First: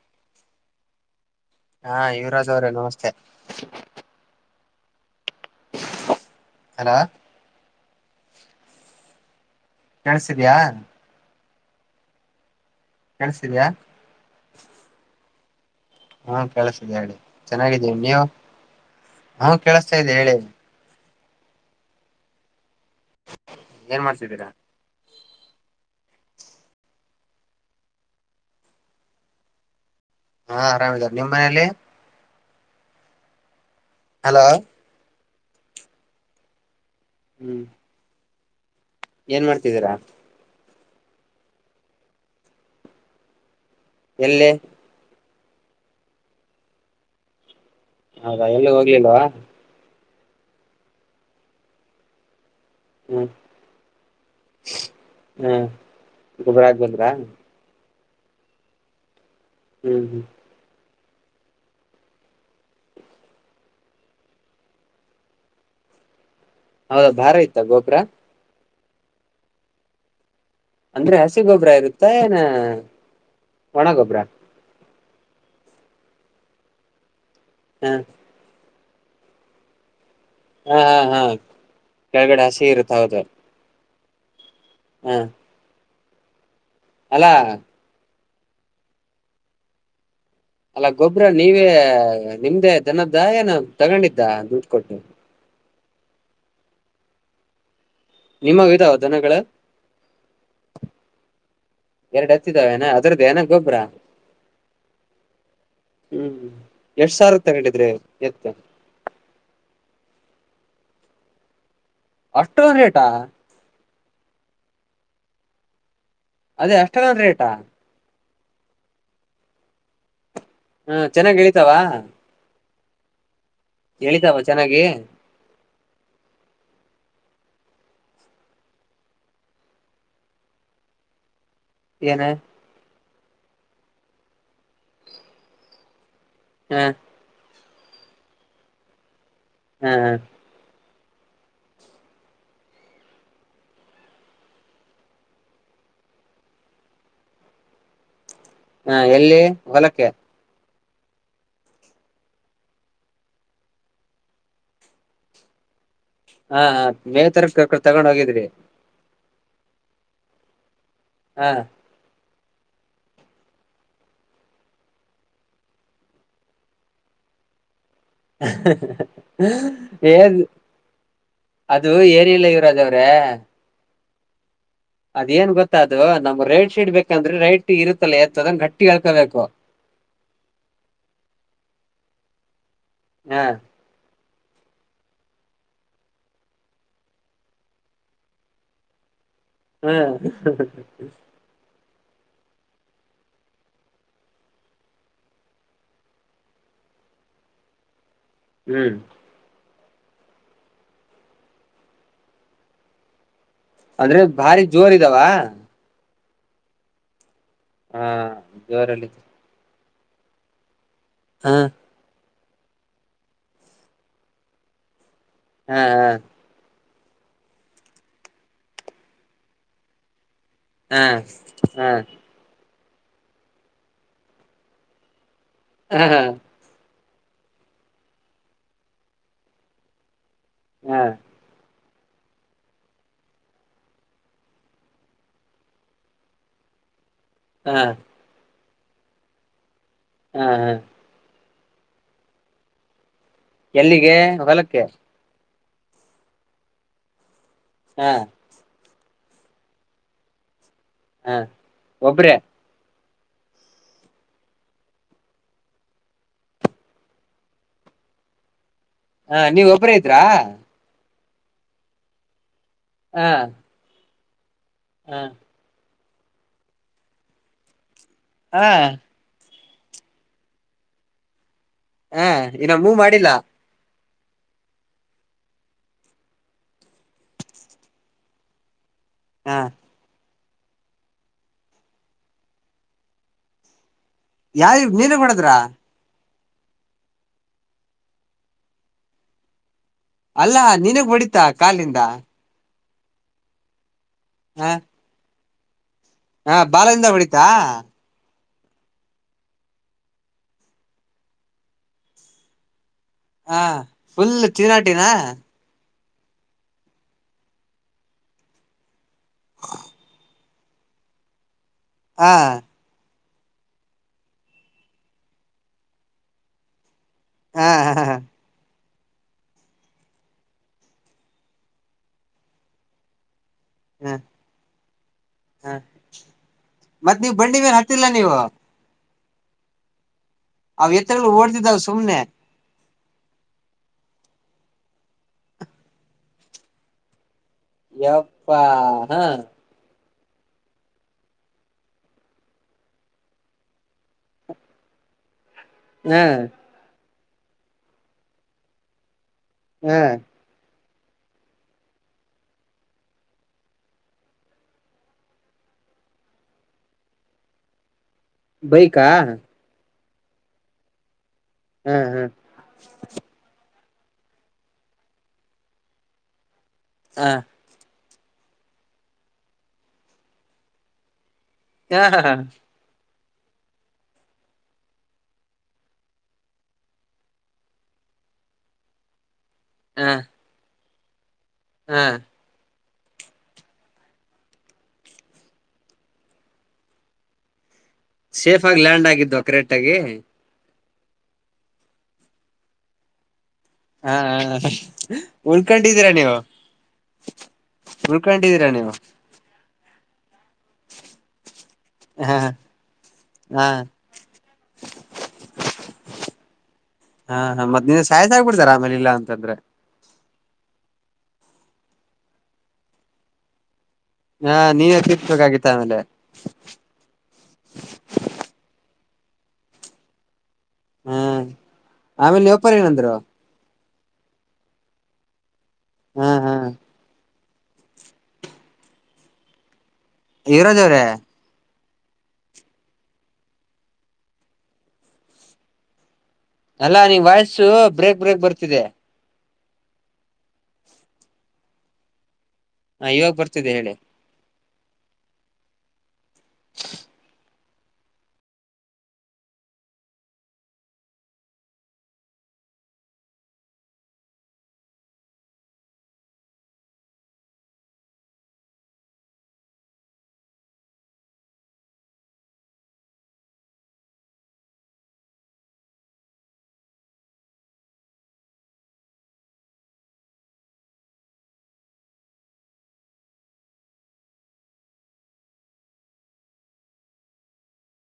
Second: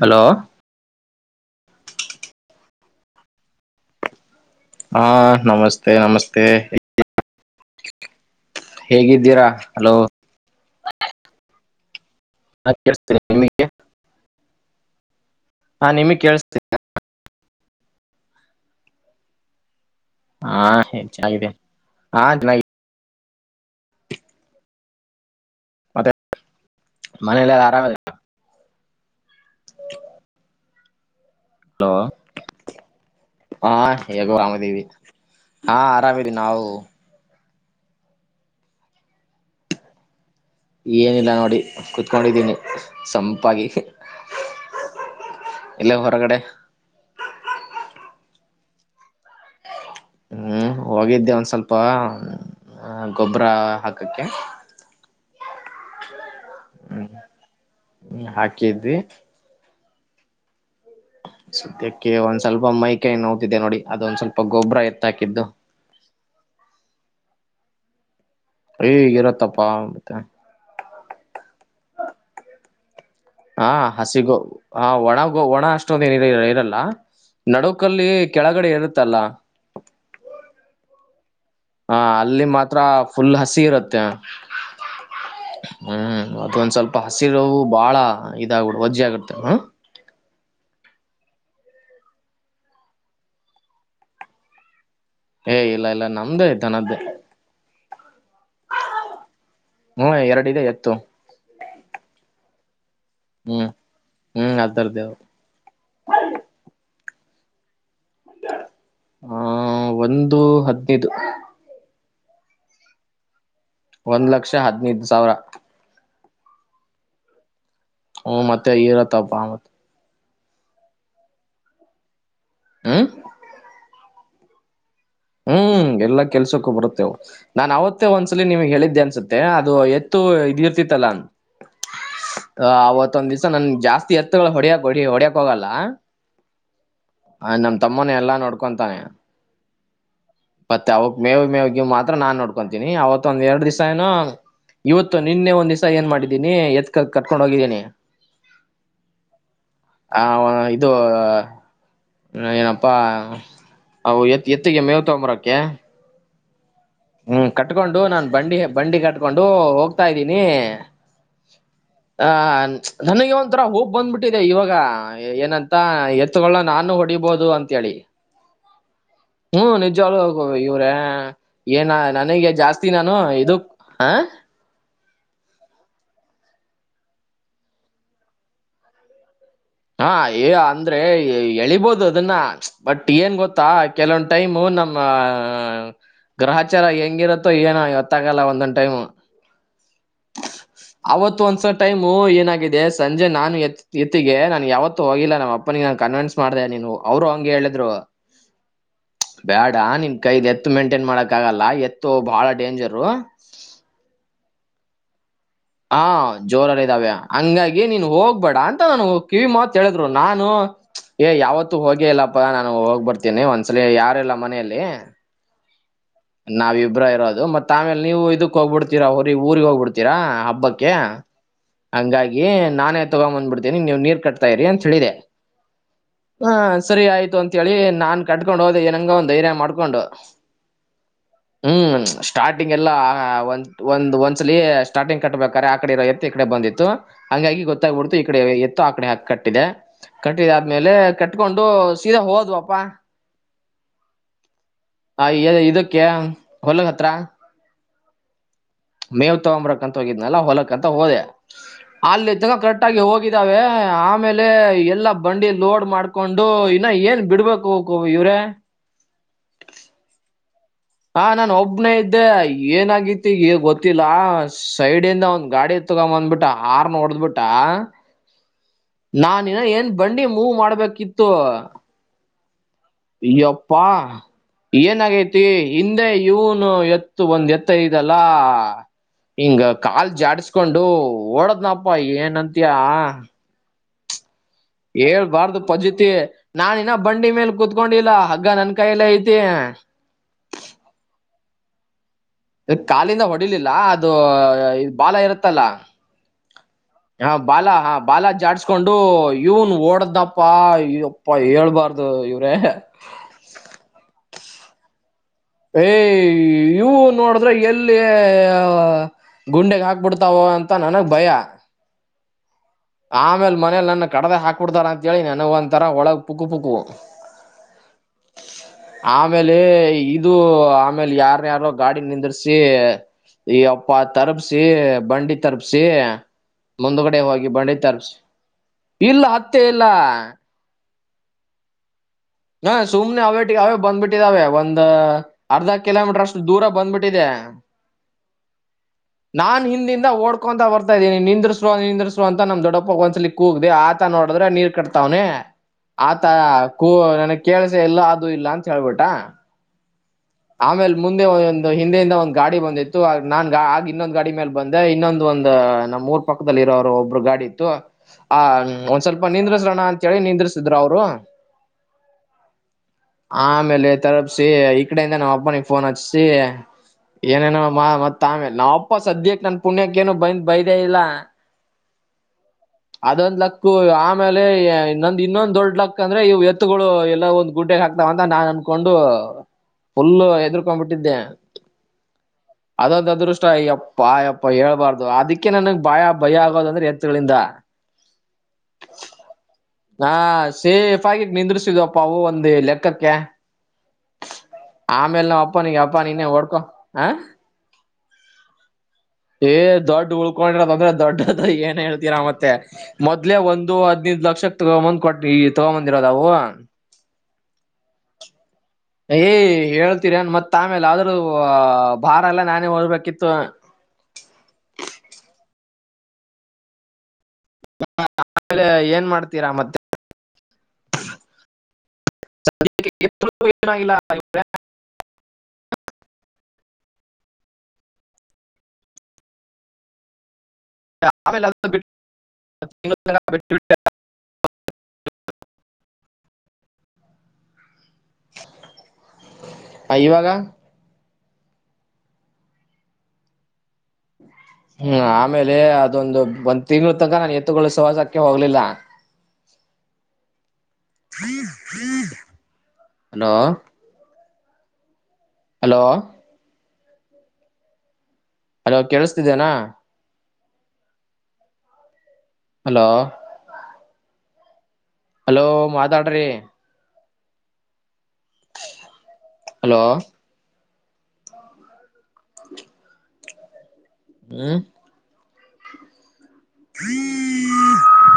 Hello ಹಾ ಯುವರಾಜ್ ಅವ್ರೇ ನಮಸ್ತೆ. ಹಾ ನಮಸ್ತೆ ನಮಸ್ತೆ ಹಲೋ ಹೇಗಿದ್ದೀರಾ ಹಲೋ ಕಳ್ಸಿತಿದ್ಯ ಕೇಳಸಿದ್ಯಾ [unintelligible] ನಿಮಗ್ ಹಾ ಕೇಳಿಸ್ತಿ ಕಳ್ಸತಿದೆ ಹೇಳಿ ಚೆನ್ನಾಗಿದ್ದೀ ನೀವು ಹಾ ಕೇಳಸ್ತಾ ಇದಿ ಹೇಳಿ. ಚೆನಗಿದೆ ಹಾ ಚನಗಿದೆ ಏನ್ ಮಾಡ್ಸಿದ್ದೀರಾ [unintelligible] ಮತ್ತೆ [unintelligible] ಮನೆಯಲ್ಲಿ ಆರಾಮದ [inaudible] ಹಾ ಅರಮಿದರ ನಿಮ್ಮ್ ಮನೇಲಿ ಹಲೋ ಹಾ ಹೇಗೋ ಹಲೋ ಆರಾಮದೀವಿ [unintelligible] ಹಾ ಆರಾಮಿದಿ ನಾವು ಹ್ಮ್ ಏನ್ ಮಾಡ್ತಿದ್ದೀರಾ ಏನಿಲ್ಲ ನೋಡಿ ಕುತ್ಕೊಂಡಿದ್ದೀನಿ ಸಂಪಾಗಿ ಎಲ್ಲಿ ಇಲ್ಲೆ ಹೊರ್ಗಡೆ ಹೌದಾ ಎಲ್ಲೂ ಹೋಗ್ಲಿಲ್ವಾ ಹ್ಮ್ ಹೋಗಿದ್ದೆ ಒಂದ್ ಸ್ವಲ್ಪ ಹ ಹ್ಮ್ ಗೋಬ್ರಾ ಹಾಕಕ್ಕೆ ಹ್ಮ ಗೊಬ್ಬರ ಆಕ್ ಬಂದ್ರಾ ಹ್ಮ ಹಾಕಿದ್ವಿ ಹ್ಮ್ ಹ್ಮ್ [inaudible] ಸದ್ಯಕ್ಕೆ ಒಂದ್ ಸ್ವಲ್ಪ ಮೈ ಕೈ ನೋಯ್ತಿದೆ ನೋಡಿ ಅದೊಂದ್ ಸ್ವಲ್ಪ ಗೊಬ್ಬರ ಎತ್ತಹಾಕಿದ್ದು. ಹೌದಾ ಭಾರ ಇತ ಗೋಬ್ರ ಏ ಇರತ್ತಪ ಅಂದ್ರೆ ಹಸಿ ಗೊಬ್ರ ಇರುತ್ತಏನ ಹಾ ಹಸಿಗೋ ಹಾ ಒಣಗೋ ಒಣ ಅಷ್ಟೊಂದ ಏನ ಇರಲ್ಲ ಹ ನಡುಕಲ್ಲಿ ಕೆಳಗಡೆ ಇರುತ್ತಲ್ಲ ಹಾ ಹಾ್ ಹಾ ಅಲ್ಲಿ ಮಾತ್ರ ಫುಲ್ ಹಸಿ ಇರತ್ತೆ ಹಾ ಹ್ಮ್ ಅದೊಂದ್ ಸ್ವಲ್ಪ ಹಸಿರುವು ಬಾಳ ಇದಾಗಬ ವಜ್ಜಿ ಆಗಡ್ತೇವೆ ಹ್ಮ ಅಲ್ಲ ಗೊಬ್ಬ್ರ ನೀವೇ ನಿಮ್ದೇ ದನದ ಏನ ತಗೊಂಡಿದ್ದ ದುಡ್ಡು ಕೊಟ್ಟು ಏ ಇಲ್ಲ ಇಲ್ಲ ನಮ್ಡೆ ದನದ್ದು. ನಿಮಗ ಇದಾವ ದನಗಳ ಹ್ಮ ಎರಡಿದೆ ಎತ್ತು [unintelligible] ಎರಡು ಹತ್ತಿದಾವೆನ ಅದ್ರದ್ದು ಏನ ಹ್ಮ್ ಗೊಬ್ಬ್ರ ಹ್ಮ್ ಅದರ್ದೇವು [unintelligible] ಹ್ಮ್ ಎಷ್ಟಸಾವಿರ್ಕ ತಗೊಂಡಿದ್ರಿ ಎತ್ತ ದು ಹದಿನೈದು ಅಷ್ಟೊಂದು ರೇಟಾ ಒಂದ್ ಲಕ್ಷ ಹದನೈದು ಸಾವ್ರ ಅದ ಅಷ್ಟನದ ರೇಟಾ ಹ್ಮ ಮತ್ತೆ ಇರತ್ತಪ್ಪ ಮತ್ ಹ್ಮ ಚೆನಾಗೆಳಿತವಾ ಹ್ಮ್ ಹೇಳಿತಾವ ಚೆನಗಿ ಹ್ಮ್ ಎಲ್ಲಾ ಕೆಲ್ಸಕ್ಕೂ ಬರುತ್ತೇವೆ ನಾನ್ ಅವತ್ತೇ ಒಂದ್ಸಲಿ ನಿಮಗೆ ಹೇಳಿದ್ದೆ ಅನ್ಸುತ್ತೆ ಅದು ಎತ್ತು ತಿಯರ್ತಿ ತಲಾ ಏನ ಹ ಅವತ್ತೊಂದ್ ದಿವ್ಸ ನನ್ ಜಾಸ್ತಿ ಎತ್ತಗಳು ಹೊಡ್ಯಕ್ ಹೊ ಹೊಡ್ಯಕ್ ಹೋಗಲ್ಲ ಹಾ ತಮ್ಮನ ಎಲ್ಲಾ ನೋಡ್ಕೊತಾನೆ ಹ್ಮ್ ಹ ಮತ್ತೆ ಅವಕ್ ಮೇವ್ ಮೇವ್ಗೆ ಮಾತ್ರ ನಾನ್ ನೋಡ್ಕೊಂತೀನಿ ಅವತ್ ಒಂದ ಎರಡ್ ದಿವ್ಸ ಏನೋ ಇವತ್ತು ನಿನ್ನೆ ಒಂದ್ ದಿಸ ಏನ್ ಮಾಡಿದ್ದೀನಿ ಎತ್ಕ ಕರ್ಕೊಂಡ ಹೋಗಿದಿನಿ ಹಾ ಎಲ್ಲಿ ಹೊಲಕ್ಕೆೆ ವ- ಇದು ಏನಪ್ಪಾ ಅವು ಎತ್ ಎತ್ತಿಗೆ ಮೇವ ತೊಂಬರ ಯಾ ಹಾ ಮೇವ್ ತರ ತಗೊಂಡ್ ಹೋಗಿದ್ರಿ ಕೊಂಡು ಹೋಗ್ತಾ ಇದ್ದೀನಿ ಹಾ ಆ ನನಗೆ ಒಂಥರ ಹೋಪ್ ಬಂದ್ಬಿಟ್ಟಿದೆ ಇವಾಗ ಏನಂತ ಎತ್ತುಗಳ ನಾನು ಹೊಡಿ ಬಹುದು ಅಂತ ಹೇಳಿ ಹ ಹ್ಮ ನಿಜಾವಾಗ್ಲೂ ಇವ್ರೇ ಅದು ಏನ ಏನಿಲ್ಲ ನನಗೆ ಯುವರಾಜ್ ಜಾಸ್ತಿ ನಾನು ಇದಕ್ ಆ ಅದೇಏನ್ ಗೊತ್ತದು ನಮ್ ರೇಟ್ ಶೀಟ್ ಬೇಕಂದ್ರೆ ರೇಟ್ ಇರುತ್ತಲ್ಲ ಎತ್ತದಂಗ ಗಟ್ಟಿ ಹೇಕೋಬೇಕು ಹಾ ಅಂದ್ರೆ ಎಳಿಬೋದು ಅದನ್ನ ಬಟ್ ಏನ್ ಹ ಗೊತ್ತಾ ಕೆಲವಂ ಟೈಮು ನಮ್ಮ ಗ್ರಹಚಾರ ಹೆಂಗಿರತ್ತೋ ಏನ ಇತ್ತಾಗಲ್ಲ ಒಂದೊಂದು ಟೈಮ್ ಹಾ ಒಂದ್ಸ ಟೈಮು ಏನಾಗಿದೆ ಸಂಜೆ ನಾನು ಎತ್ತಿಗೆ ನ ನನ್ ಯಾವತ್ತೂ ಹೋಗಿಲ್ಲ ನಮ್ಮ ಅಪ್ಪನಿಗೆ ನಾನನ್ ಕನ್ವಿನ್ಸ್ ಮಾಡ್ದ ನೀನು ಅವರು ಹಂಗಗೆ ಹೇಳಿದ್ರು ಹ್ಮ್ ಬ್ಯಾಡ ನಿನ್ ಕೈದು ಎತ್ತು ಮೇಂಟೈನ್ ಮಾಡಕ್ ಆಗಲ್ಲ ಎತ್ತು ಬಹಳ ಡೇಂಜರು ಅಂದ್ರೆ ಭಾರಿ ಜೋರ್ ಇದಾವ ಹಾ ಜೋರಾರ ಇದಾವೆ ಹಂಗಾಗಿ ಹ ನೀನ್ ಹೋಗ್ಬೇಡ ಅಂತ ನಾನು ಜೋರಲ್ಲಿ ಕಿವಿಮತ್ ಹೇಳಿದ್ರು ನಾನು ಏ ಹ ಯಾವತ್ತು ಹೋಗಿ ಇಲ್ಲಪ್ಪ ನಾನು ಹೋಗ್ಬರ್ತೀನಿ ಒಂದ್ಸಲ ಯಾರಲ್ಲ ಮನೆಯಲ್ಲಿ ಹಾ ಹಾ ನಾವ ಇಬ್ರ ಇರೋದು ಮತ್ತತ್ ಆಮೇಲೆ ನೀವು ಇದಕ್ ಹೋಗ್ಬಿಡ್ತೀರಾ ಹೊ ಊರಿಗೆ ಹೋಗ್ಬಿಡ್ತೀರಾ ಹಬ್ ಹಬ್ಬಕ್ಕೆ ಹಾ ಹಾ ಹಂಗಾಗಿ ನಾನೇ ತಗೊಂಡ್ಂಬಂದ್ಬಿಡ್ತೀನಿ ನೀವ ನೀರ್ ಕಟ್ತಾ ಇರಿ ಅಂತ ಹೇಳಿದೆ ಹ್ಮ್ ಹ್ಮ್ ಹ ಸರಿ ಆಯ್ತು ಅಂತ ಹೇಳಿ ನಾನ್ ಕಟ್ಕೊಂಡ್ ಹೋದ ಏನಂಗ ಒಂದು ಏನ ಮಾಡ್ಕೊಂಡು ಹ್ಮ ಹ್ಞೂ ಸ್ಟಾರ್ಟಿಂಗ್ ಎಲ್ಲ ಒಂದು ಒಂದು ಒಂದ್ಸಲ ಸ್ಟಾರ್ಟಿಂಗ್ ಕಟ್ಟಬೇಕಾರೆೆ ಆ ಕಡೆ ಇರೋ ಎತ್ತ ಈ ಕಡೆ ಬಂದಿತ್ತು ಹಂಗಾಗಿ ಹಾ ಹಾ ಗೊತ್ತಾಗ್ಬಿಡ್ತು ಈ ಕಡೆ ಎತ್ತು ಆಕಡೆ ಹಾಕಿ ಕಟ್ಟಿದೆ ಹಾ ಕಟ್ಟಿದ ಆದ್ಮೇಲೆ ಕಟ್ಟ ಇಟ್ಕೊಂಡು ಸೀದಾ ಹೋದ್ವಪ್ಪಾ ಎಲ್ಲಿಗೆ ಹೊಲಕ್ಕೆ ಹೊಲಗ ಹತ್ರ ಹಾ ಮೇವ್ ತಗೊಂಬರಕಂತ ಹೋಗಿದ್ನಲ್ಲ ಹೊಲಕಂತ ಹೋದೆ ಹಾ ಒಬ್ರೇ ಅಲ್ಲಿ ಕರೆಕ್ಟ್ ಆಗ ಹೋಗ ಇದಾವೆ ಆಮೇಲೆ ಎಲ್ಲ ಬಂಡಿ ಲೋಡ್ ಮಾಡ್ಕೊಂಡು ಇನ್ನ ಏನ್ ಬಿಡ್ಬೇಕು ಹೋಗ ಇವ ಹ್ರ ಹಾ ನೀವ್ ಒಬ್ಬರ ಇದ್ರಾ ಹಾ ನಾನ ಒಬ್ನೇ ಇದ್ದೆ ಹ ಏನಾಗಿತಿ ಈ ಗೊತ್ತಿಲ್ಲ ಹ ಸೈಡಿಂದ ಒಂದ್ ಗಾಡಿ ತಗೊ ಬಂದ್ಬಿಟ್ಟ ಆರ್ನ ಹೊಡ್ದ್ ಬಿಟ್ಟ ಹ ನಾನ ಏನ್ ಬಂಡಿ ಮೂವ್ ಮಾಡ್ಬೇಕಿತ್ತು ಹ ಇನ್ನ ಮೂವ್ ಮಾಡಿಲ್ಲ ಯ್ಯಪ್ಪಾ ಏನಾಗೈತಿ ಹಿಂದೆ ಇವನು ಎತ್ತು ಒಂದ್ ಎತ್ತೈದಲ್ಲ ಹ ಹಿಂಗ ಕಾಲ್ ಜಾಡ್ಸ್ಕೊಂಡು ಓಡದ್ನಪ್ಪ ಏನ ಅಂತಯ ಯಾವ ನೀನಗ್ ಹೊಡದ್ರ ಹೇಳ್ಬಾರ್ದು ಪಜತಿ ನಾ ಇನ್ನ ಬಂಡಿ ಮೇಲ್ ಕುೂತ್ಕೊಂಡಿಲ್ಲಾ ಹಗ್ಗ ನನ್ ಕೈಯಲ್ಲ ಐತಿ ಅಲ್ಲಾ ನೀನಗ್ ಒಡಿತಾ ಕಾಲಿಂದ ಕಾಲಿಂದ ಹೊಡಿಲಿಲ್ಲ ಅದು ಹ ಇ ಬಾಲ ಇರುತ್ತಲ್ಲ ಹ ಬಾಲದಿಂದ ಹ ಹೊಡಿತಾ ಬಾಲಾ ಹಾ ಬಾಲ ಜಾಡ್ಸ್ ಕೊಂಡು ಇವ್ನ್ ಓಡ್ದಪ್ಪಾ ಇಪ್ಪಾ ಹೇಳ್ಬಾರ್ದು ಇವ್ರೇ ಹ ಫುಲ್ ಚಿನಾಟಿನ ಯ ಇವು ನೋಡಿದ್ರೆ ಎಲ್ಲಿ ಗುಂಡಗ್ ಹಾಕ್ಬಿಡ್ತಾವ ಅಂತ ನನಗ್ ಭಯ ಹಾ ಆಮೇಲ್ ಮನೇಲಿ ನನ್ನ ಕಡ್ದ ಹಾಕ್ಬಿಡ್ತಾರ ಅಂತಿ ನನಗ ಒಂಂತರ ಒಳಗ್ ಪುಕ್ಕು ಪುಕ್ಕು ಹಾ ಹಾ ಹಾ ಆಮೇಲೆ ಇದು ಆಮೇಲೆ ಯಾರ್ನ್ ಯಾರೋ ಗಾಡಿ ನಿಂದರ್ಸಿ ಈ ಅಪ್ಪ ತರಪಸಿ ಬಂಡಿ ಹ ತರಪಸಿ ಮುಂದಗಡೆ ಹೋಗಿ ಬಂಡಿ ಗತ್ತಲ್ಲ ತರ್ಬ್ಸಿ ನೀವು ಇಲ್ಲ ಅತ್ತೆ ಇಲ್ಲ ಅವವು ಎರ ಓಡ್ದಿದಾವವು ಸುಮ್ನೆ ಹ ಸುಮ್ನೆ ಅವೇಟ್ಟಿಗೆ ಅವೇ ಬಂದ್ಬಿಟ್ಟಿದ ಅವೆ ಒಂದ್ ಅರ್ಧ ಕಿಲೋಮೀಟರ್ ಅಷ್ಟು ದೂರ ಬಂದ್ಬಿಟ್ಟಿದೆ ಎಪ್ಪಾ ಹಾ ಓಡ್ಕೋಂತ ಬರ್ತಾ ಇದೀನ ನಿರಿಸೋ ನಿರಸರು ಅಂತ ನಮ್ ದೊಡ್ಡಪ್ಪಗ್ ಒಂದ್ಸಲಿ ಕೂಗಿದೆ ಆತ ನೋಡಿದ್ರೆ ನೀರ್ ಕಟ್ತಾವ ಅವನೇ ಹ ಆತ ಕೂ ನನಗ್ ಕೇಳಸ ಎಲ್ಲ ಅದು ಇಲ್ಲ ಅಂತ ಹೇಳ್ಬಿಟ್ಟ ಹ್ಮ್ ಆಮೇಲೆ ಮುಂದೆ ಒ ಒಂದು ಹಿಂದೆಯಿಂದ ಒಂದು್ ಗಾಡಿ ಬಂದಿತ್ತು ನಾನ್ ಆಗ ಇನ್ನೊಂದು ಗಾಡಿ ಮೇಲೆ ಬಂದೆ ಇನ್ನೊಂದ ಒಂದು ನಮ್ಮ್ ಊರ್ ಪಕ್ಕದಲ್ಲಿ ಇರೋರು ಒಬ್ಬರು ಗಾಡಿ ಇತ್ತು ಹ ಒಂದ್ ಬೈಕಾ ಸ್ವಲ್ಪ ಹ ನಿಂದ್ರಿಸ್ರೋಣ ಅಂತ ಹೇಳಿ ನಿಂದ್ರಸಿದ್ರ ಅವ್ರ ಹ್ಮ್ ಹ್ಮ್ ತಲುಪಸಿ ಈ ಕಡೆಯಿಂದ ನಮ್ಮ್ ಅಪ್ಪನಿಗೆ ಫೋನ್ ಹಚ್ರೀಸಿಏನೇನೋ ನಮ್ಮ ಮತ್ತ ತ್ತಮೇಲೆ ನಾವ ಅಪ್ಪ ಸದ್ಯಕ್ಕೆ ನನ್ ಪುಣ್ಯಕ್ಕೇನು ಬಂದ್ ಬೈ್ದೇ ಇಲ್ಲ ಹಾ ಹ ಹಾ ಅದೊಂದ್ ಲಕ್ಕ ಆಮೇಲೆ ಇಂದ್ ಇನ್ನೊಂದ್ ದೊಡ್ ಲಕ್ ಅಂದ್ರೆ ಇವು ಎತ್ತುಗಳು ಎಲ್ಲ ಒಂದ ಗುಡ್ಡೆಗ್ ಹಾಕ್ ಅಂತ ನಾ ಅನ್ಕೊಂಡು ಹಾ ಫುಲ್ಲು ಎದರ್ಕೊಂಡ್ಬಿಟ್ಟಿದ್ದೆ ಹಾ ಅದೊಂದು ಅದೃಷ್ಟ್ಯಪ್ಪ ಅಯ್ಯಪ್ಪ ಹೇಳ್ಬಾರ್ದು ಅದಕ್ಕೆ ನನಗ್ ಭಯ ಭಯ ಆಗೋದ ಅಂದ್ರೆ ಎತ್ಗಳಿಂದ ಸೇಫ್ ಆಗಿ ಯಾಂಡ್ ಆಗಿದ್ದು ಕರೆಕ್ಟ್ ಆಗಿ ಹಾ ಸೇಫ್ ಆಗ ನಿಂದ್ರಸಿದ್ಪ್ಅವು ಒಂದು ಲೆಕ್ಕಕ್ಕೆ ಹಾ ಆಮೇಲೆ ನಾವ್ ಅಪ್ಪನಿಗೆ ಅಪ್ಪ ಉಳ್ಕೊಂಡಿದ್ದೀರಾ ನೀನೇ ನೀವು ಓಡ್ಕೊ ಹ ಉಳ್ಕೊಂಡಿದ್ದೀರಾ ನೀವು ಏ ದೊಡ್ ಉಳ್ಕೊಂಡ್ರ ತೊಂದ್ರೆ ದೊಡ್ಡದ ಏ ಹೇಳ್ತೀರ ಹ ಮತ್ತೆ ಮೊದ್ಲೆ ಹಾ ಒಂದು ಹದ್ನೈದು್ ಲಕ್ಷಕ್ಕ ತಗೊಂಬಂದ್ ಕೊಟ್ಟ ಈ ತಗೊಂಬಂದಿರೋದಾವು ಹಾ ಹಾ ಮತ್ತ ಸಾಯ್ ಆಗ್ಬಡ್ ಯ ಹೇಳ್ತೀರನ್ ಮತ್ತೆ ತಮೇಲೆ ಆದ್ರೂ ಭಾರ ಎಲ್ಲ ನಾನೇ ಹೊರ್ಬೇಕಿತ್ತು ಹಾ ನೀವೇ ತಿಸಬೇಕಾಗಿತ್ತ ಆಮೇಲೆ ಆಮೇಲೆ ಏನ್ ಮಾಡ್ತೀರಾ ಮತ್ತೆ ಹ್ಮ್ ಆಮೇಲೆ ಯಪಾರ ಏನಂದ್ರು ಹ ಹ್ಮ್ ಹ್ಮ್ ಇವರೋಜ ಅವ್ರೇ ಟ್ವಿಟರ್ ಅಲ್ಲಾ ನಿಂಗ್ ವಾಯ್ಸು ಬ್ರೇಕ್ ಬ್ರೇಕ್ ಬರ್ತಿದೆ ಆಯವಾಗ ಹಾ ಇವಾಗ ಬರ್ತಿದೆ ಹೇಳಿ ಹ್ಮ ಹ್ಮ್ ಆಮೇಲೆ ಅದೊಂದು ಒಂದ್ ತಿಂಗಳ ತನಕ ನಾನನ್ ಎತ್ತುಗೊಿಸುವವಾಸಕ್ಕೆ ಹೋಗ್ಲಿಲ್ಲ ಅಲೋ ಹಲೋ ಅಲೋ ಕೇಳಿಸತಿದ್ದೇನಾ ಹಲೋ ಹಲೋ ಮಾತಾಡ್ರಿ ಹಲೋ ಹ್ಮ [unintelligible]